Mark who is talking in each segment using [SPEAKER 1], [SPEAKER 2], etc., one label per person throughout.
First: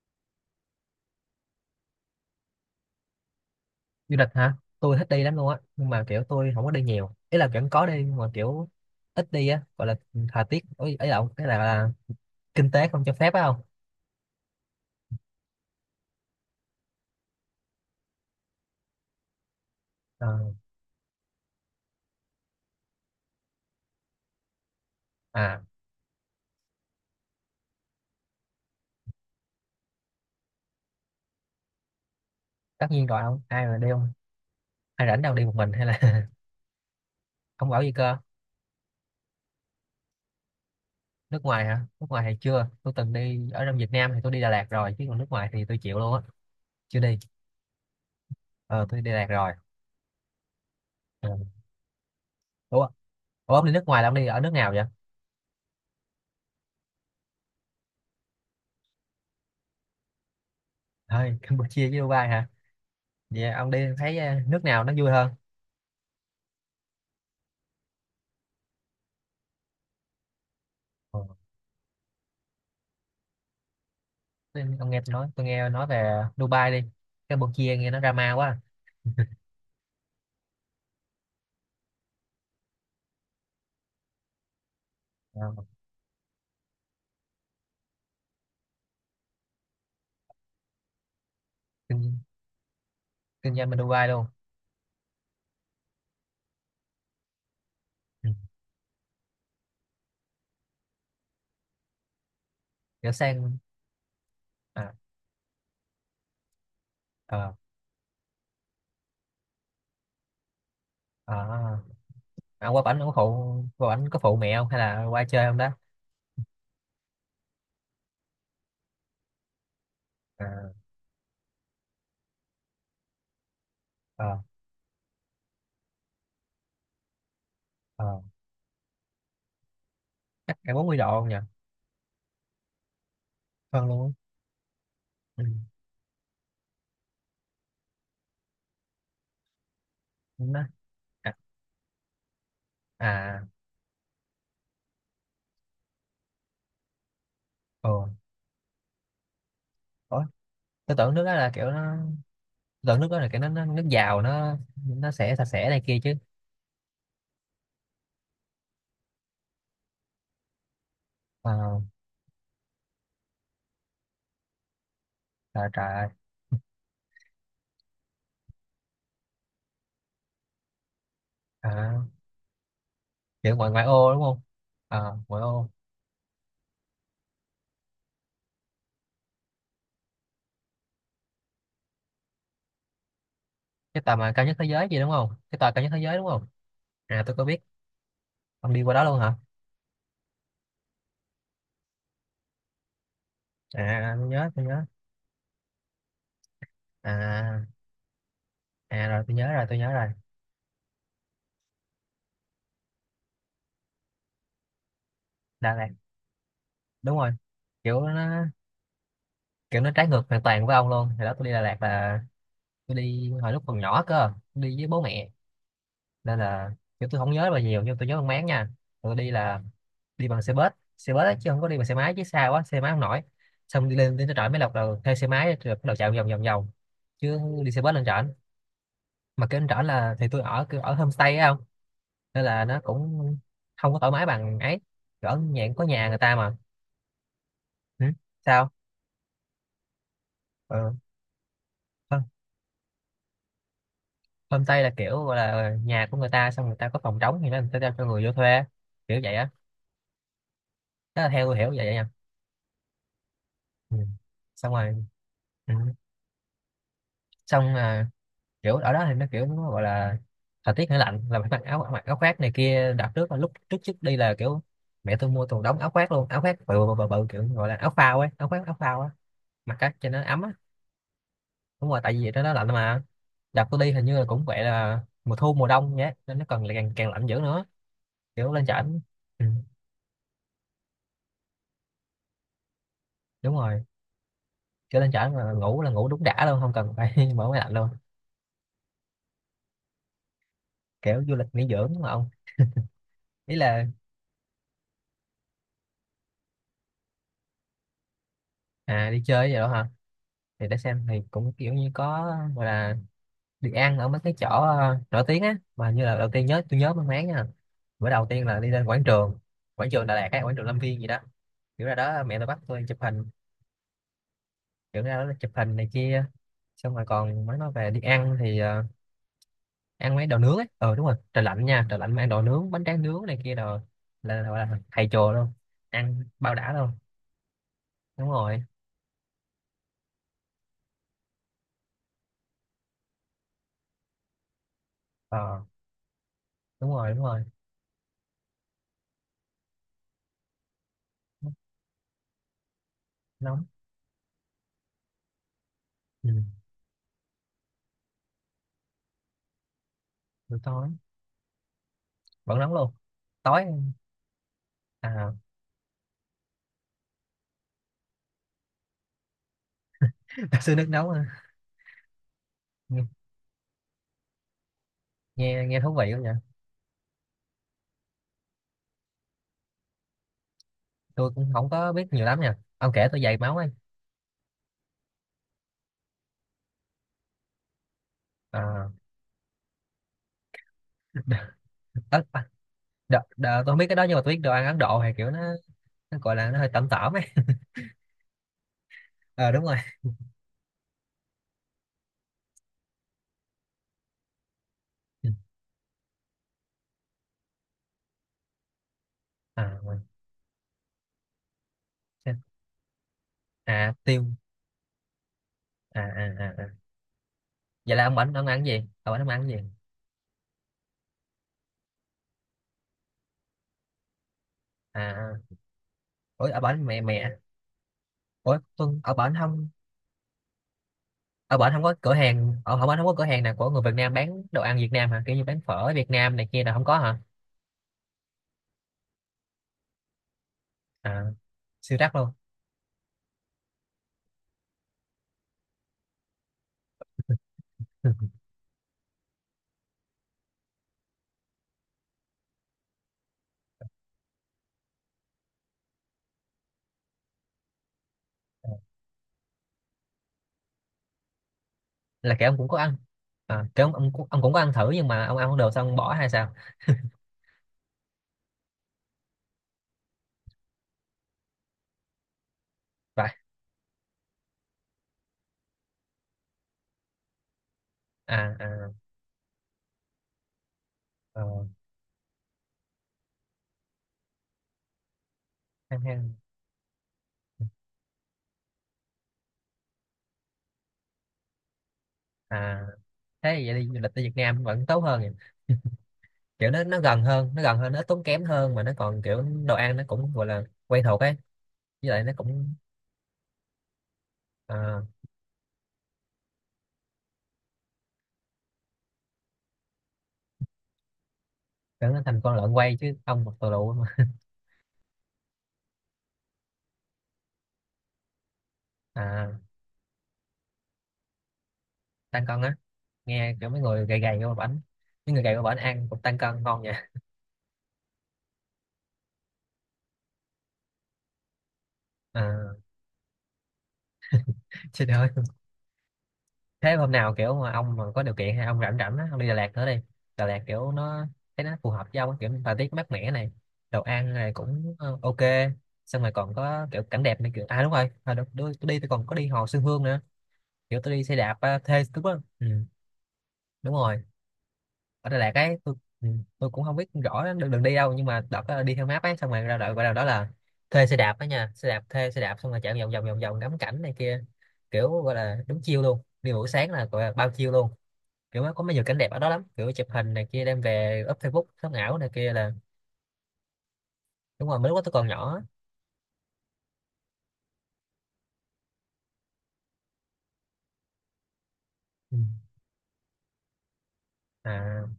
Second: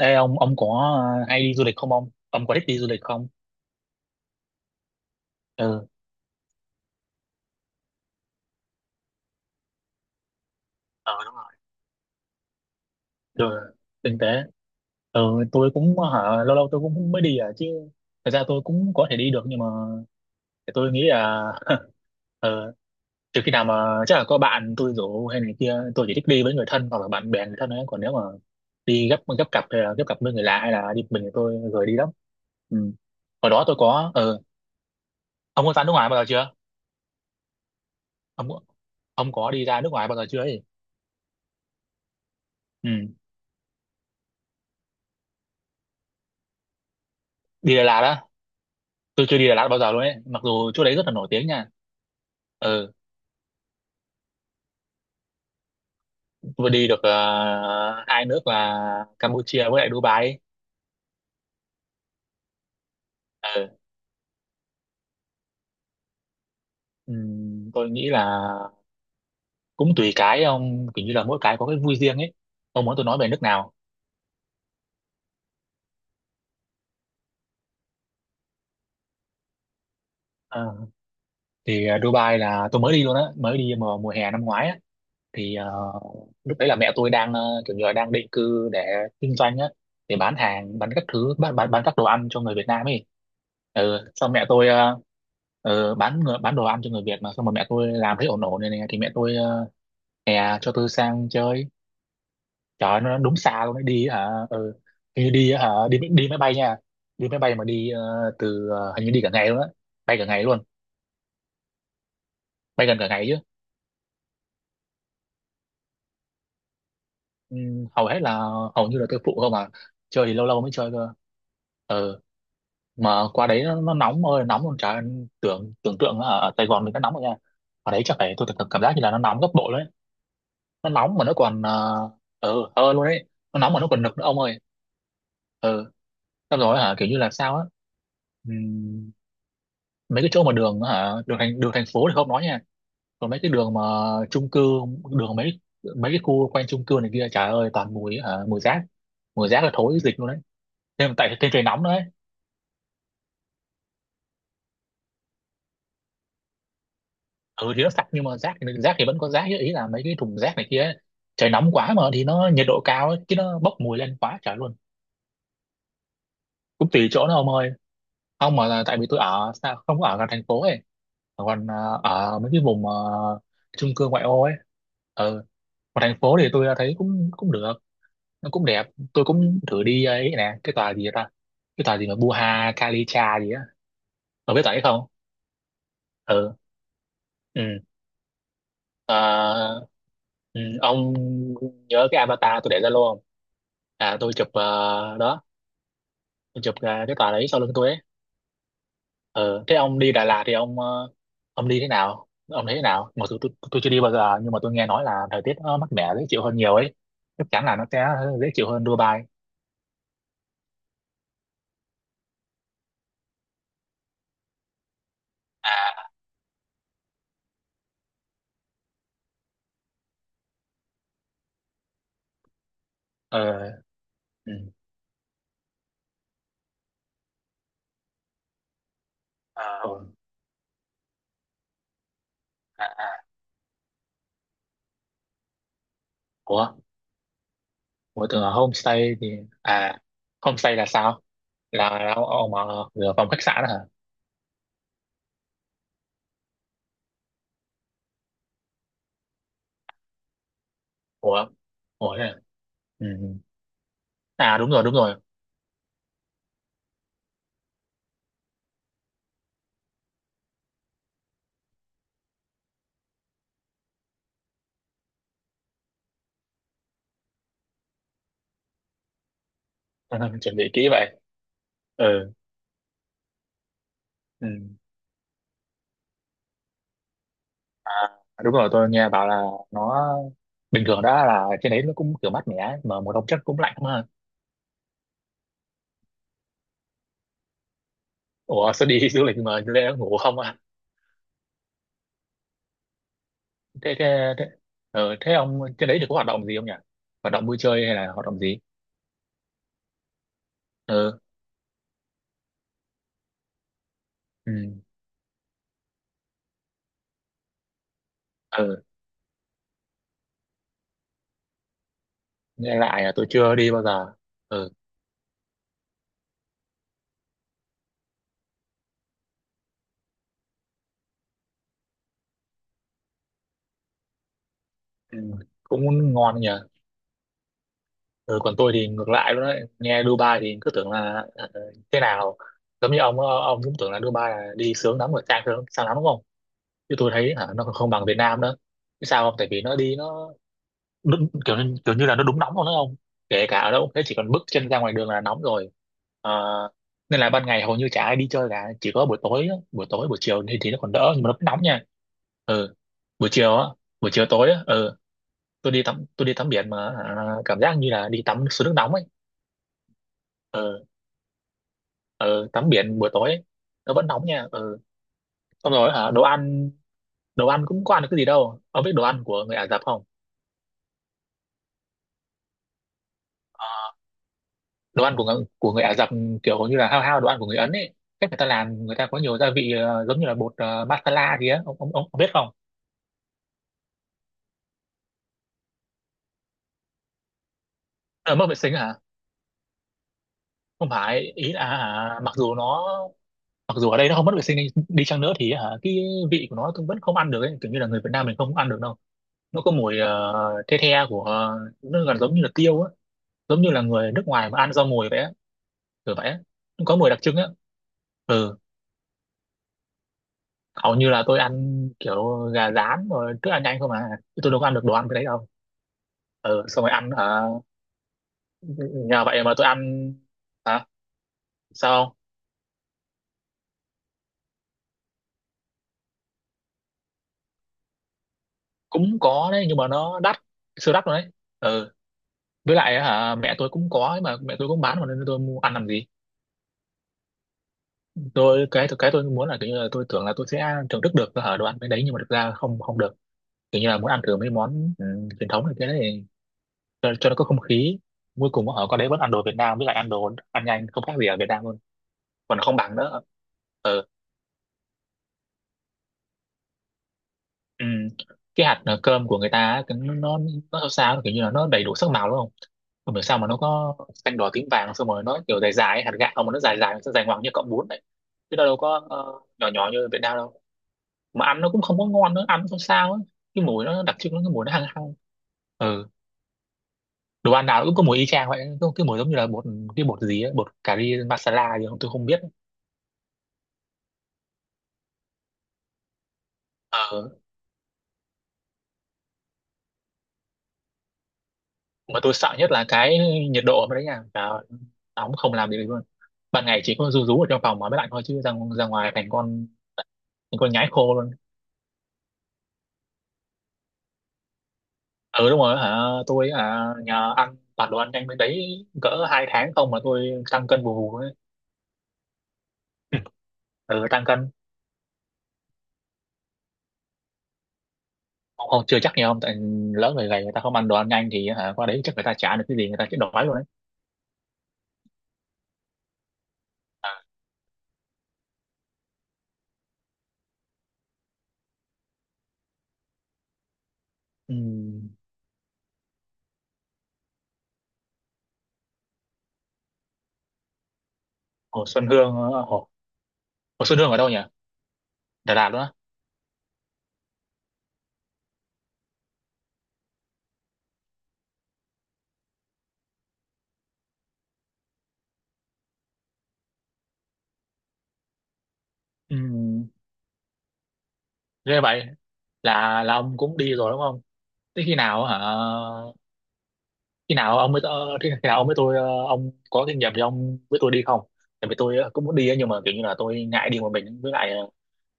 [SPEAKER 1] Ê ông có hay đi du lịch không ông? Ông có thích đi du lịch không?
[SPEAKER 2] Du lịch hả? Tôi thích đi lắm luôn á,
[SPEAKER 1] Ừ,
[SPEAKER 2] nhưng mà kiểu tôi không có đi nhiều. Ý là vẫn có đi nhưng mà kiểu ít đi á, gọi là thời tiết ấy ấy là
[SPEAKER 1] ờ đúng rồi.
[SPEAKER 2] kinh tế không cho phép phải
[SPEAKER 1] Được,
[SPEAKER 2] không?
[SPEAKER 1] kinh tế. Ừ, tôi cũng hả, lâu lâu tôi cũng mới đi à chứ. Thật ra tôi cũng có thể đi được nhưng mà
[SPEAKER 2] Ờ,
[SPEAKER 1] tôi nghĩ là ờ, trừ khi nào mà chắc là có bạn tôi rủ hay này
[SPEAKER 2] à,
[SPEAKER 1] kia, tôi chỉ thích đi với người thân hoặc là bạn bè người thân ấy. Còn nếu mà đi gấp gấp cặp hay là gấp cặp với người lạ hay là đi một mình thì tôi lười đi lắm.
[SPEAKER 2] Tất
[SPEAKER 1] Ừ.
[SPEAKER 2] nhiên rồi, không
[SPEAKER 1] Hồi đó
[SPEAKER 2] ai
[SPEAKER 1] tôi
[SPEAKER 2] mà đi không?
[SPEAKER 1] có, ừ.
[SPEAKER 2] Ai rảnh đâu đi một
[SPEAKER 1] Ông
[SPEAKER 2] mình
[SPEAKER 1] có ra
[SPEAKER 2] hay
[SPEAKER 1] nước
[SPEAKER 2] là
[SPEAKER 1] ngoài bao giờ chưa?
[SPEAKER 2] không bảo gì cơ?
[SPEAKER 1] Ông ông có đi ra nước ngoài bao giờ chưa ấy?
[SPEAKER 2] Nước ngoài hả? Nước ngoài thì chưa,
[SPEAKER 1] Ừ.
[SPEAKER 2] tôi từng đi ở trong Việt Nam thì tôi đi Đà Lạt rồi, chứ còn nước ngoài thì tôi chịu luôn á, chưa đi.
[SPEAKER 1] Đi Đà Lạt á,
[SPEAKER 2] Ờ, tôi đi Đà Lạt
[SPEAKER 1] tôi chưa đi
[SPEAKER 2] rồi.
[SPEAKER 1] Đà Lạt bao giờ luôn ấy mặc dù chỗ đấy rất là nổi
[SPEAKER 2] Ờ.
[SPEAKER 1] tiếng nha.
[SPEAKER 2] Ủa.
[SPEAKER 1] Ừ,
[SPEAKER 2] Ủa ông đi nước ngoài là ông đi ở nước nào vậy?
[SPEAKER 1] vừa đi được hai nước là Campuchia với lại Dubai ấy.
[SPEAKER 2] Thôi, Campuchia với Dubai hả? Vậy ông
[SPEAKER 1] Ừ.
[SPEAKER 2] đi thấy nước nào nó vui hơn?
[SPEAKER 1] Tôi nghĩ là cũng tùy cái ông, kiểu như
[SPEAKER 2] Ờ.
[SPEAKER 1] là mỗi cái có cái vui riêng ấy. Ông muốn tôi nói về nước nào?
[SPEAKER 2] Nên ông nghe tôi nói, tôi nghe nói về Dubai đi. Campuchia nghe nó drama quá.
[SPEAKER 1] Ờ, thì Dubai là tôi mới đi luôn á, mới đi mùa mùa hè năm ngoái á.
[SPEAKER 2] À,
[SPEAKER 1] Thì lúc đấy là mẹ tôi đang kiểu như là đang định cư để kinh doanh á, để bán hàng, bán các thứ, bán các đồ
[SPEAKER 2] kinh,
[SPEAKER 1] ăn cho người Việt Nam ấy.
[SPEAKER 2] kinh doanh bên Dubai
[SPEAKER 1] Ừ,
[SPEAKER 2] luôn.
[SPEAKER 1] xong mẹ tôi bán đồ ăn cho người Việt. Mà xong rồi mẹ tôi làm thấy
[SPEAKER 2] Ừ,
[SPEAKER 1] ổn ổn này, này, thì mẹ tôi hè cho tôi sang chơi. Trời ơi,
[SPEAKER 2] kiểu
[SPEAKER 1] nó đúng
[SPEAKER 2] sang.
[SPEAKER 1] xa luôn đấy, đi hả, ừ.
[SPEAKER 2] À.
[SPEAKER 1] Hình như đi hả, đi đi máy bay nha. Đi máy
[SPEAKER 2] ờ,
[SPEAKER 1] bay mà đi từ hình như đi cả ngày luôn á. Bay cả ngày luôn.
[SPEAKER 2] à, qua
[SPEAKER 1] Bay
[SPEAKER 2] bển
[SPEAKER 1] gần
[SPEAKER 2] ông
[SPEAKER 1] cả
[SPEAKER 2] có
[SPEAKER 1] ngày chứ.
[SPEAKER 2] phụ, qua bển có phụ mẹ không hay là qua chơi không đó?
[SPEAKER 1] Ừ, hầu hết là hầu như là tôi phụ không à, chơi thì
[SPEAKER 2] à,
[SPEAKER 1] lâu lâu mới chơi cơ. Ờ mà qua đấy nó nóng
[SPEAKER 2] ờ,
[SPEAKER 1] ơi nóng luôn chả. Tưởng tưởng tượng là ở ở Sài Gòn mình nó nóng rồi nha. Ở đấy chắc
[SPEAKER 2] ờ,
[SPEAKER 1] phải, tôi cảm cảm giác như là nó nóng gấp bội đấy.
[SPEAKER 2] chắc cả
[SPEAKER 1] Nó
[SPEAKER 2] 40
[SPEAKER 1] nóng
[SPEAKER 2] độ
[SPEAKER 1] mà
[SPEAKER 2] không
[SPEAKER 1] nó
[SPEAKER 2] nhỉ?
[SPEAKER 1] còn ờ hơn luôn đấy. Nó nóng mà
[SPEAKER 2] Hơn
[SPEAKER 1] nó còn
[SPEAKER 2] luôn
[SPEAKER 1] nực nữa ông ơi.
[SPEAKER 2] á. Ừ.
[SPEAKER 1] Ờ xong rồi hả, kiểu như là sao á? Ừm, mấy cái chỗ mà
[SPEAKER 2] Đúng đó. À,
[SPEAKER 1] đường thành phố thì không nói nha. Còn mấy
[SPEAKER 2] à.
[SPEAKER 1] cái đường mà chung cư, đường mấy mấy cái khu quanh chung cư này kia trời ơi toàn
[SPEAKER 2] Ờ.
[SPEAKER 1] mùi rác. Mùi rác là thối dịch
[SPEAKER 2] Ủa,
[SPEAKER 1] luôn đấy,
[SPEAKER 2] tôi tưởng nước đó là
[SPEAKER 1] thêm trời
[SPEAKER 2] kiểu
[SPEAKER 1] nóng nữa
[SPEAKER 2] nó,
[SPEAKER 1] ấy.
[SPEAKER 2] tôi tưởng nước đó là kiểu nó nước giàu, nó sẽ sạch sẽ này kia chứ.
[SPEAKER 1] Ừ thì nó sạch nhưng mà rác thì vẫn có rác chứ, ý là mấy cái thùng rác này kia ấy. Trời nóng
[SPEAKER 2] Ờ,
[SPEAKER 1] quá mà thì nó nhiệt độ cao ấy, chứ nó bốc mùi lên quá trời luôn.
[SPEAKER 2] trời trời.
[SPEAKER 1] Cũng tùy chỗ nó ông ơi, không mà là tại vì tôi ở sao không có ở gần thành phố ấy, còn
[SPEAKER 2] À,
[SPEAKER 1] ở mấy cái vùng
[SPEAKER 2] kiểu ngoại ngoại
[SPEAKER 1] chung cư
[SPEAKER 2] ô đúng
[SPEAKER 1] ngoại
[SPEAKER 2] không?
[SPEAKER 1] ô ấy.
[SPEAKER 2] Ờ, ngoại
[SPEAKER 1] Ừ,
[SPEAKER 2] ô.
[SPEAKER 1] còn thành phố thì tôi thấy cũng cũng được, nó cũng đẹp. Tôi cũng thử đi ấy nè, cái tòa gì ta? Cái tòa gì mà Buha Kalicha gì á.
[SPEAKER 2] Cái tòa mà cao
[SPEAKER 1] Ông
[SPEAKER 2] nhất
[SPEAKER 1] biết
[SPEAKER 2] thế
[SPEAKER 1] tòa ấy
[SPEAKER 2] giới gì
[SPEAKER 1] không?
[SPEAKER 2] đúng không, cái tòa cao nhất thế giới đúng không?
[SPEAKER 1] Ừ.
[SPEAKER 2] À tôi có biết.
[SPEAKER 1] Ừ.
[SPEAKER 2] Ông đi qua đó
[SPEAKER 1] Ờ,
[SPEAKER 2] luôn hả?
[SPEAKER 1] ừ, ông nhớ cái avatar tôi để ra luôn không?
[SPEAKER 2] À
[SPEAKER 1] À,
[SPEAKER 2] tôi nhớ, tôi nhớ.
[SPEAKER 1] đó, tôi chụp cái tòa đấy sau
[SPEAKER 2] À
[SPEAKER 1] lưng tôi ấy.
[SPEAKER 2] à, rồi tôi nhớ
[SPEAKER 1] Ờ,
[SPEAKER 2] rồi,
[SPEAKER 1] thế
[SPEAKER 2] tôi nhớ
[SPEAKER 1] ông
[SPEAKER 2] rồi.
[SPEAKER 1] đi Đà Lạt thì ông đi thế nào? Ông thấy thế nào? Mặc dù tôi chưa đi bao giờ nhưng mà tôi nghe nói là thời tiết
[SPEAKER 2] Đà
[SPEAKER 1] nó mát
[SPEAKER 2] Lạt,
[SPEAKER 1] mẻ dễ chịu hơn nhiều ấy.
[SPEAKER 2] đúng rồi.
[SPEAKER 1] Chắc chắn là nó
[SPEAKER 2] kiểu
[SPEAKER 1] sẽ
[SPEAKER 2] nó
[SPEAKER 1] dễ chịu hơn Dubai.
[SPEAKER 2] kiểu nó trái ngược hoàn toàn với ông luôn. Hồi đó tôi đi Đà Lạt là tôi đi hồi lúc còn nhỏ cơ, tôi đi với bố mẹ,
[SPEAKER 1] À,
[SPEAKER 2] nên là kiểu tôi không nhớ bao nhiêu nhưng tôi nhớ mang máng nha. Tôi đi là đi bằng xe bus, xe bus á, chứ không có đi bằng xe máy, chứ xa quá xe máy không nổi.
[SPEAKER 1] ờ,
[SPEAKER 2] Xong đi lên đến trên trển
[SPEAKER 1] ừ,
[SPEAKER 2] mới lọc là thuê xe máy rồi bắt đầu chạy vòng vòng vòng chứ. Đi xe bus lên trển mà cái anh rõ
[SPEAKER 1] ờ,
[SPEAKER 2] là thì tôi ở kiểu ở homestay á không, nên là nó
[SPEAKER 1] à, à.
[SPEAKER 2] cũng không có thoải mái bằng ấy, ở nhà có nhà người ta mà.
[SPEAKER 1] Ủa,
[SPEAKER 2] Ừ.
[SPEAKER 1] Ủa, tưởng là
[SPEAKER 2] Sao.
[SPEAKER 1] homestay thì à? Homestay là
[SPEAKER 2] Ừ.
[SPEAKER 1] sao? Là
[SPEAKER 2] Ho-
[SPEAKER 1] ông ở phòng khách sạn đó hả?
[SPEAKER 2] Homestay là kiểu gọi là nhà của người ta, xong người ta có phòng trống thì nó người ta cho người vô thuê, kiểu vậy á. Đó là theo
[SPEAKER 1] Ủa,
[SPEAKER 2] tôi hiểu vậy nha.
[SPEAKER 1] Ủa thế à? Ừ. Ừ.
[SPEAKER 2] Ừ.
[SPEAKER 1] À, đúng
[SPEAKER 2] Xong
[SPEAKER 1] rồi, đúng
[SPEAKER 2] rồi.
[SPEAKER 1] rồi.
[SPEAKER 2] Ừ. Xong kiểu ở đó thì nó kiểu nó gọi là thời tiết nó lạnh là phải mặc áo khoác này kia. Đợt trước là lúc trước trước đi là kiểu mẹ tôi mua toàn đống áo khoác luôn, áo khoác bự bự bự, bự kiểu gọi là áo phao ấy, áo khoác áo phao á, mặc cái cho nó ấm á.
[SPEAKER 1] Chuẩn bị kỹ vậy.
[SPEAKER 2] Đúng rồi, tại vì
[SPEAKER 1] Ừ,
[SPEAKER 2] trên đó lạnh mà. Đợt tôi đi hình như là cũng
[SPEAKER 1] ừ.
[SPEAKER 2] vậy là mùa thu mùa đông nhé, nên nó còn lại càng càng lạnh dữ nữa.
[SPEAKER 1] À, đúng
[SPEAKER 2] Kiểu lên
[SPEAKER 1] rồi, tôi
[SPEAKER 2] trển.
[SPEAKER 1] nghe bảo là
[SPEAKER 2] Ừ,
[SPEAKER 1] nó bình thường đó là trên đấy nó cũng kiểu mát mẻ mà mùa đông chắc
[SPEAKER 2] đúng
[SPEAKER 1] cũng lạnh
[SPEAKER 2] rồi.
[SPEAKER 1] mà.
[SPEAKER 2] Kiểu lên trển mà ngủ là ngủ đúng đã luôn, không cần phải mở máy lạnh luôn.
[SPEAKER 1] Ủa sao đi du lịch mà lẽ ngủ không à?
[SPEAKER 2] Kiểu du lịch nghỉ dưỡng mà ông. Ý là.
[SPEAKER 1] Thế thế thế, ừ, thế ông trên đấy thì có hoạt động gì không nhỉ? Hoạt động vui chơi hay là hoạt động gì?
[SPEAKER 2] À đi chơi vậy đó hả? Thì để xem
[SPEAKER 1] Ừ.
[SPEAKER 2] thì cũng kiểu như có gọi là đi ăn ở mấy cái chỗ
[SPEAKER 1] Ừ.
[SPEAKER 2] nổi tiếng á. Mà như là đầu tiên nhớ, tôi nhớ mang máng nha, bữa đầu tiên là đi
[SPEAKER 1] Ừ.
[SPEAKER 2] lên quảng trường, quảng trường Đà Lạt, cái quảng trường Lâm Viên gì đó. Kiểu ra đó mẹ tôi bắt
[SPEAKER 1] Nghe
[SPEAKER 2] tôi chụp
[SPEAKER 1] lại là
[SPEAKER 2] hình,
[SPEAKER 1] tôi chưa đi bao giờ. Ừ,
[SPEAKER 2] kiểu ra đó chụp hình này kia. Xong rồi còn mới nói về đi ăn thì ăn mấy đồ nướng ấy. Ờ đúng rồi, trời lạnh nha, trời lạnh mà ăn đồ nướng, bánh tráng nướng này kia đồ, là gọi là thầy
[SPEAKER 1] ừ.
[SPEAKER 2] chùa luôn.
[SPEAKER 1] Cũng
[SPEAKER 2] Ăn
[SPEAKER 1] ngon nhỉ.
[SPEAKER 2] bao đã luôn. Đúng
[SPEAKER 1] Ừ, còn
[SPEAKER 2] rồi.
[SPEAKER 1] tôi thì ngược lại luôn đấy, nghe Dubai thì cứ tưởng là thế nào, giống như ông cũng tưởng là Dubai là đi sướng lắm rồi, sang
[SPEAKER 2] Ờ
[SPEAKER 1] sướng sang lắm đúng không.
[SPEAKER 2] đúng
[SPEAKER 1] Chứ
[SPEAKER 2] rồi,
[SPEAKER 1] tôi
[SPEAKER 2] đúng
[SPEAKER 1] thấy
[SPEAKER 2] rồi.
[SPEAKER 1] hả, nó còn không bằng Việt Nam nữa. Chứ sao không, tại vì nó đi nó đúng, kiểu như là nó đúng nóng luôn đó không, kể cả
[SPEAKER 2] Nóng.
[SPEAKER 1] ở đâu cũng thế, chỉ cần bước chân ra ngoài đường là nóng rồi.
[SPEAKER 2] Ừ.
[SPEAKER 1] Ờ, nên là ban ngày hầu như chả ai đi chơi cả, chỉ có buổi tối á, buổi tối buổi chiều
[SPEAKER 2] Buổi
[SPEAKER 1] thì nó
[SPEAKER 2] tối
[SPEAKER 1] còn đỡ nhưng mà nó vẫn nóng nha.
[SPEAKER 2] vẫn nóng
[SPEAKER 1] Ừ,
[SPEAKER 2] luôn.
[SPEAKER 1] buổi chiều
[SPEAKER 2] Tối.
[SPEAKER 1] á, buổi chiều tối á, ừ.
[SPEAKER 2] À.
[SPEAKER 1] Tôi đi tắm biển mà cảm giác như là đi tắm suối nước nóng ấy.
[SPEAKER 2] Sư
[SPEAKER 1] ờ
[SPEAKER 2] nước nóng à.
[SPEAKER 1] ờ tắm biển
[SPEAKER 2] Nghe
[SPEAKER 1] buổi tối ấy, nó vẫn nóng nha. ờ
[SPEAKER 2] nghe
[SPEAKER 1] xong
[SPEAKER 2] Nghe
[SPEAKER 1] rồi
[SPEAKER 2] thú
[SPEAKER 1] hả,
[SPEAKER 2] vị quá
[SPEAKER 1] đồ
[SPEAKER 2] nhỉ.
[SPEAKER 1] ăn, đồ ăn cũng có ăn được cái gì đâu, ông biết đồ ăn của người Ả Rập không?
[SPEAKER 2] Tôi cũng không có biết nhiều lắm nha, ông kể tôi dày máu ấy.
[SPEAKER 1] Đồ ăn của người Ả Rập kiểu như là hao hao đồ ăn của người Ấn ấy. Cách người ta làm,
[SPEAKER 2] À,
[SPEAKER 1] người ta có nhiều gia vị giống như là bột masala gì á, ông
[SPEAKER 2] đ,
[SPEAKER 1] biết không?
[SPEAKER 2] đ, đ, tôi không biết cái đó, nhưng mà tôi biết đồ ăn Ấn Độ hay kiểu nó gọi là nó hơi tẩm tẩm ấy.
[SPEAKER 1] Ờ, mất vệ sinh hả?
[SPEAKER 2] Ờ đúng rồi.
[SPEAKER 1] Không phải, ý là hả, mặc dù nó, mặc dù ở đây nó không mất vệ sinh đi, đi chăng nữa thì hả, cái vị của nó tôi vẫn không ăn được ấy, kiểu như là người Việt Nam mình không ăn được đâu. Nó
[SPEAKER 2] À
[SPEAKER 1] có
[SPEAKER 2] mà.
[SPEAKER 1] mùi the the của nó gần giống
[SPEAKER 2] chắc-
[SPEAKER 1] như là tiêu á, giống như là
[SPEAKER 2] À
[SPEAKER 1] người
[SPEAKER 2] tiêu.
[SPEAKER 1] nước ngoài mà ăn rau mùi vậy á.
[SPEAKER 2] À
[SPEAKER 1] Kiểu
[SPEAKER 2] à
[SPEAKER 1] vậy á,
[SPEAKER 2] à à.
[SPEAKER 1] nó có mùi đặc trưng á.
[SPEAKER 2] Vậy là ông bển ông
[SPEAKER 1] Ừ,
[SPEAKER 2] ăn cái gì, ở bển ông ăn cái gì?
[SPEAKER 1] hầu như là tôi ăn kiểu gà rán rồi thức ăn nhanh không à, chứ tôi đâu có ăn được đồ
[SPEAKER 2] À
[SPEAKER 1] ăn cái đấy
[SPEAKER 2] à.
[SPEAKER 1] đâu.
[SPEAKER 2] ủa ở
[SPEAKER 1] Ừ xong
[SPEAKER 2] bển
[SPEAKER 1] rồi
[SPEAKER 2] mẹ
[SPEAKER 1] ăn
[SPEAKER 2] mẹ
[SPEAKER 1] hả,
[SPEAKER 2] ủa Tuân ở
[SPEAKER 1] nhờ
[SPEAKER 2] bển
[SPEAKER 1] vậy mà tôi
[SPEAKER 2] không?
[SPEAKER 1] ăn. Hả?
[SPEAKER 2] Ở bển không có
[SPEAKER 1] Sao
[SPEAKER 2] cửa
[SPEAKER 1] không?
[SPEAKER 2] hàng, ở bển không có cửa hàng nào của người Việt Nam bán đồ ăn Việt Nam hả, kiểu như bán phở Việt Nam này kia là không có hả?
[SPEAKER 1] Cũng có đấy nhưng mà nó đắt, siêu đắt luôn
[SPEAKER 2] À
[SPEAKER 1] đấy. Ừ.
[SPEAKER 2] siêu rắc luôn.
[SPEAKER 1] Với lại hả, mẹ tôi cũng có ấy mà, mẹ tôi cũng bán mà nên tôi mua ăn làm gì. Tôi cái tôi muốn là kiểu như là tôi tưởng là tôi sẽ thưởng thức được hả đồ ăn cái đấy nhưng mà thực ra không không được. Kiểu như là muốn ăn thử mấy món truyền thống này cái đấy, cho nó có không khí, cuối cùng ở qua đấy vẫn ăn đồ Việt Nam với lại ăn đồ ăn nhanh không khác gì ở Việt Nam luôn,
[SPEAKER 2] Là kiểu ông
[SPEAKER 1] còn
[SPEAKER 2] cũng
[SPEAKER 1] không
[SPEAKER 2] có
[SPEAKER 1] bằng
[SPEAKER 2] ăn.
[SPEAKER 1] nữa.
[SPEAKER 2] À, kiểu
[SPEAKER 1] Ừ.
[SPEAKER 2] ông ông cũng có ăn thử nhưng mà ông ăn không được xong ông bỏ hay sao?
[SPEAKER 1] Ừ. Cái hạt cơm của người ta á, nó nó sao sao kiểu như là nó đầy đủ sắc màu đúng không. Không hiểu
[SPEAKER 2] Vậy.
[SPEAKER 1] sao mà nó có xanh đỏ tím vàng xong rồi nó kiểu dài dài ấy, hạt gạo mà nó dài dài nó dài ngoằng như cọng bún đấy,
[SPEAKER 2] À
[SPEAKER 1] chứ đâu đâu
[SPEAKER 2] à.
[SPEAKER 1] có nhỏ nhỏ như ở Việt Nam đâu. Mà ăn
[SPEAKER 2] Ờ,
[SPEAKER 1] nó cũng không có ngon nữa, ăn nó không sao ấy. Cái mùi nó đặc trưng, nó cái mùi nó hăng hăng.
[SPEAKER 2] hang
[SPEAKER 1] Ừ.
[SPEAKER 2] hang.
[SPEAKER 1] Đồ ăn nào cũng có mùi y chang vậy, cái mùi giống như là bột, cái bột gì ấy, bột cà ri masala gì không tôi không biết.
[SPEAKER 2] À thế thì vậy đi du lịch tới Việt Nam vẫn tốt hơn nhỉ, kiểu nó
[SPEAKER 1] Ờ,
[SPEAKER 2] nó gần hơn, nó ít tốn kém hơn, mà nó còn kiểu đồ ăn nó cũng gọi là quen thuộc ấy, với
[SPEAKER 1] mà
[SPEAKER 2] lại nó
[SPEAKER 1] tôi sợ nhất
[SPEAKER 2] cũng.
[SPEAKER 1] là cái nhiệt độ ở bên đấy nha, và
[SPEAKER 2] À,
[SPEAKER 1] nóng không làm gì được luôn, ban ngày chỉ có rú rú ở trong phòng mà mới lạnh thôi, chứ ra ngoài thành con nhái khô luôn.
[SPEAKER 2] kiểu nó thành con lợn quay chứ không một tù lụ mà.
[SPEAKER 1] Ừ đúng rồi hả. Tôi nhờ ăn toàn đồ ăn nhanh bên đấy cỡ hai
[SPEAKER 2] À,
[SPEAKER 1] tháng không mà tôi tăng cân bù bù ấy.
[SPEAKER 2] tăng cân á? Nghe kiểu
[SPEAKER 1] Ừ tăng cân.
[SPEAKER 2] mấy người gầy vô bển ăn cũng tăng cân ngon nha.
[SPEAKER 1] Không, không, chưa chắc nhiều không, tại lỡ người gầy người ta không ăn đồ ăn nhanh thì hả, qua đấy chắc người ta trả được
[SPEAKER 2] À,
[SPEAKER 1] cái gì người ta chết đói luôn đấy.
[SPEAKER 2] xin ơi. Thế hôm nào kiểu mà ông mà có điều kiện hay ông rảnh rảnh á ông đi Đà Lạt nữa đi. Đà Lạt kiểu nó, thấy nó phù hợp với ông á, kiểu thời tiết mát mẻ này, đồ ăn này
[SPEAKER 1] Ừ.
[SPEAKER 2] cũng ok. Xong rồi còn có kiểu cảnh đẹp này kiểu. À đúng rồi hồi đó tôi đi, tôi còn có đi hồ Xuân Hương nữa, kiểu tôi đi xe đạp à,
[SPEAKER 1] Hồ
[SPEAKER 2] thuê
[SPEAKER 1] Xuân
[SPEAKER 2] đúng
[SPEAKER 1] Hương
[SPEAKER 2] đó. Ừ,
[SPEAKER 1] Hồ
[SPEAKER 2] đúng
[SPEAKER 1] Xuân Hương ở
[SPEAKER 2] rồi,
[SPEAKER 1] đâu nhỉ?
[SPEAKER 2] ở Đà Lạt
[SPEAKER 1] Đà Lạt
[SPEAKER 2] ấy.
[SPEAKER 1] luôn á?
[SPEAKER 2] Ừ, tôi cũng không biết rõ đường đi đâu, nhưng mà đợt đó đi theo map ấy, xong rồi ra đợi vào là đó là thuê xe đạp ấy nha, xe đạp thuê xe đạp xong rồi chạy vòng vòng vòng vòng ngắm cảnh này kia, kiểu gọi là đúng chiêu luôn. Đi buổi sáng là gọi là bao chiêu luôn. Kiểu nó có mấy nhiều cảnh đẹp
[SPEAKER 1] Ừ.
[SPEAKER 2] ở đó lắm, kiểu chụp hình này kia đem về up Facebook
[SPEAKER 1] Thế
[SPEAKER 2] sống
[SPEAKER 1] vậy
[SPEAKER 2] ảo này kia là.
[SPEAKER 1] là, ông cũng đi rồi đúng không?
[SPEAKER 2] Đúng rồi,
[SPEAKER 1] Thế
[SPEAKER 2] mới
[SPEAKER 1] khi
[SPEAKER 2] lúc đó tôi
[SPEAKER 1] nào
[SPEAKER 2] còn
[SPEAKER 1] hả,
[SPEAKER 2] nhỏ á.
[SPEAKER 1] khi nào ông mới khi khi nào ông với tôi ông có kinh nghiệm thì ông với tôi đi không? Tại vì tôi cũng muốn
[SPEAKER 2] Ừ.
[SPEAKER 1] đi á, nhưng mà kiểu như là tôi ngại đi một mình với lại
[SPEAKER 2] À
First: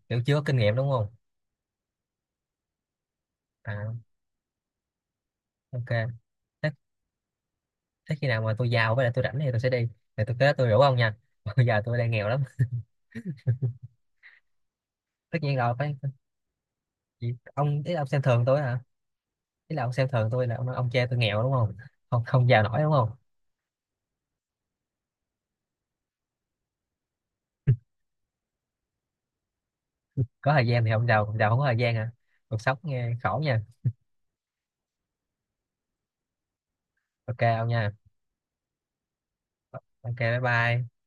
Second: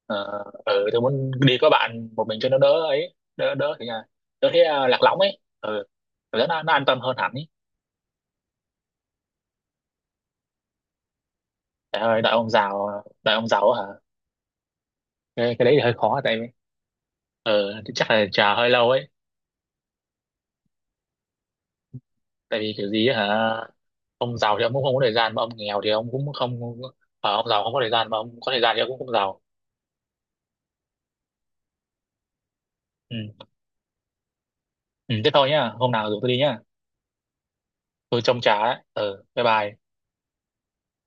[SPEAKER 2] kiểu chưa có kinh nghiệm đúng
[SPEAKER 1] ừ, tôi
[SPEAKER 2] không?
[SPEAKER 1] muốn đi có bạn một mình cho nó đỡ ấy, đỡ đỡ thì
[SPEAKER 2] À
[SPEAKER 1] là đỡ thế lạc lõng ấy, ừ.
[SPEAKER 2] ok.
[SPEAKER 1] Cảm giác
[SPEAKER 2] thế,
[SPEAKER 1] nó an tâm hơn hẳn ấy.
[SPEAKER 2] Thế khi nào mà tôi giàu với lại tôi rảnh thì tôi sẽ đi, thì tôi kế tôi rủ ông nha. Bây giờ tôi
[SPEAKER 1] Trời
[SPEAKER 2] đang
[SPEAKER 1] ơi
[SPEAKER 2] nghèo
[SPEAKER 1] đợi
[SPEAKER 2] lắm.
[SPEAKER 1] ông giàu, đợi ông giàu á hả,
[SPEAKER 2] Tất nhiên
[SPEAKER 1] cái
[SPEAKER 2] rồi
[SPEAKER 1] đấy thì hơi
[SPEAKER 2] phải.
[SPEAKER 1] khó, tại vì ừ,
[SPEAKER 2] Ông ý
[SPEAKER 1] thì
[SPEAKER 2] là ông
[SPEAKER 1] chắc
[SPEAKER 2] xem
[SPEAKER 1] là
[SPEAKER 2] thường
[SPEAKER 1] chờ
[SPEAKER 2] tôi
[SPEAKER 1] hơi
[SPEAKER 2] hả?
[SPEAKER 1] lâu ấy,
[SPEAKER 2] Ý là ông xem thường tôi là ông nói ông cha tôi nghèo đúng không, không
[SPEAKER 1] tại
[SPEAKER 2] giàu
[SPEAKER 1] vì
[SPEAKER 2] nổi
[SPEAKER 1] kiểu
[SPEAKER 2] đúng
[SPEAKER 1] gì
[SPEAKER 2] không?
[SPEAKER 1] ấy hả, ông giàu thì ông cũng không có thời gian mà ông nghèo thì ông cũng không. Ông giàu không có thời gian mà ông có thời gian thì ông cũng không giàu.
[SPEAKER 2] Có thời gian thì ông giàu còn giàu không có thời gian hả? Cuộc sống nghe khổ
[SPEAKER 1] Ừ.
[SPEAKER 2] nha.
[SPEAKER 1] Ừ, thế thôi nhá, hôm nào rủ tôi đi nhá.
[SPEAKER 2] Ok ông nha.
[SPEAKER 1] Tôi trông chả đấy. Ừ, bye bye.
[SPEAKER 2] Ok bye bye.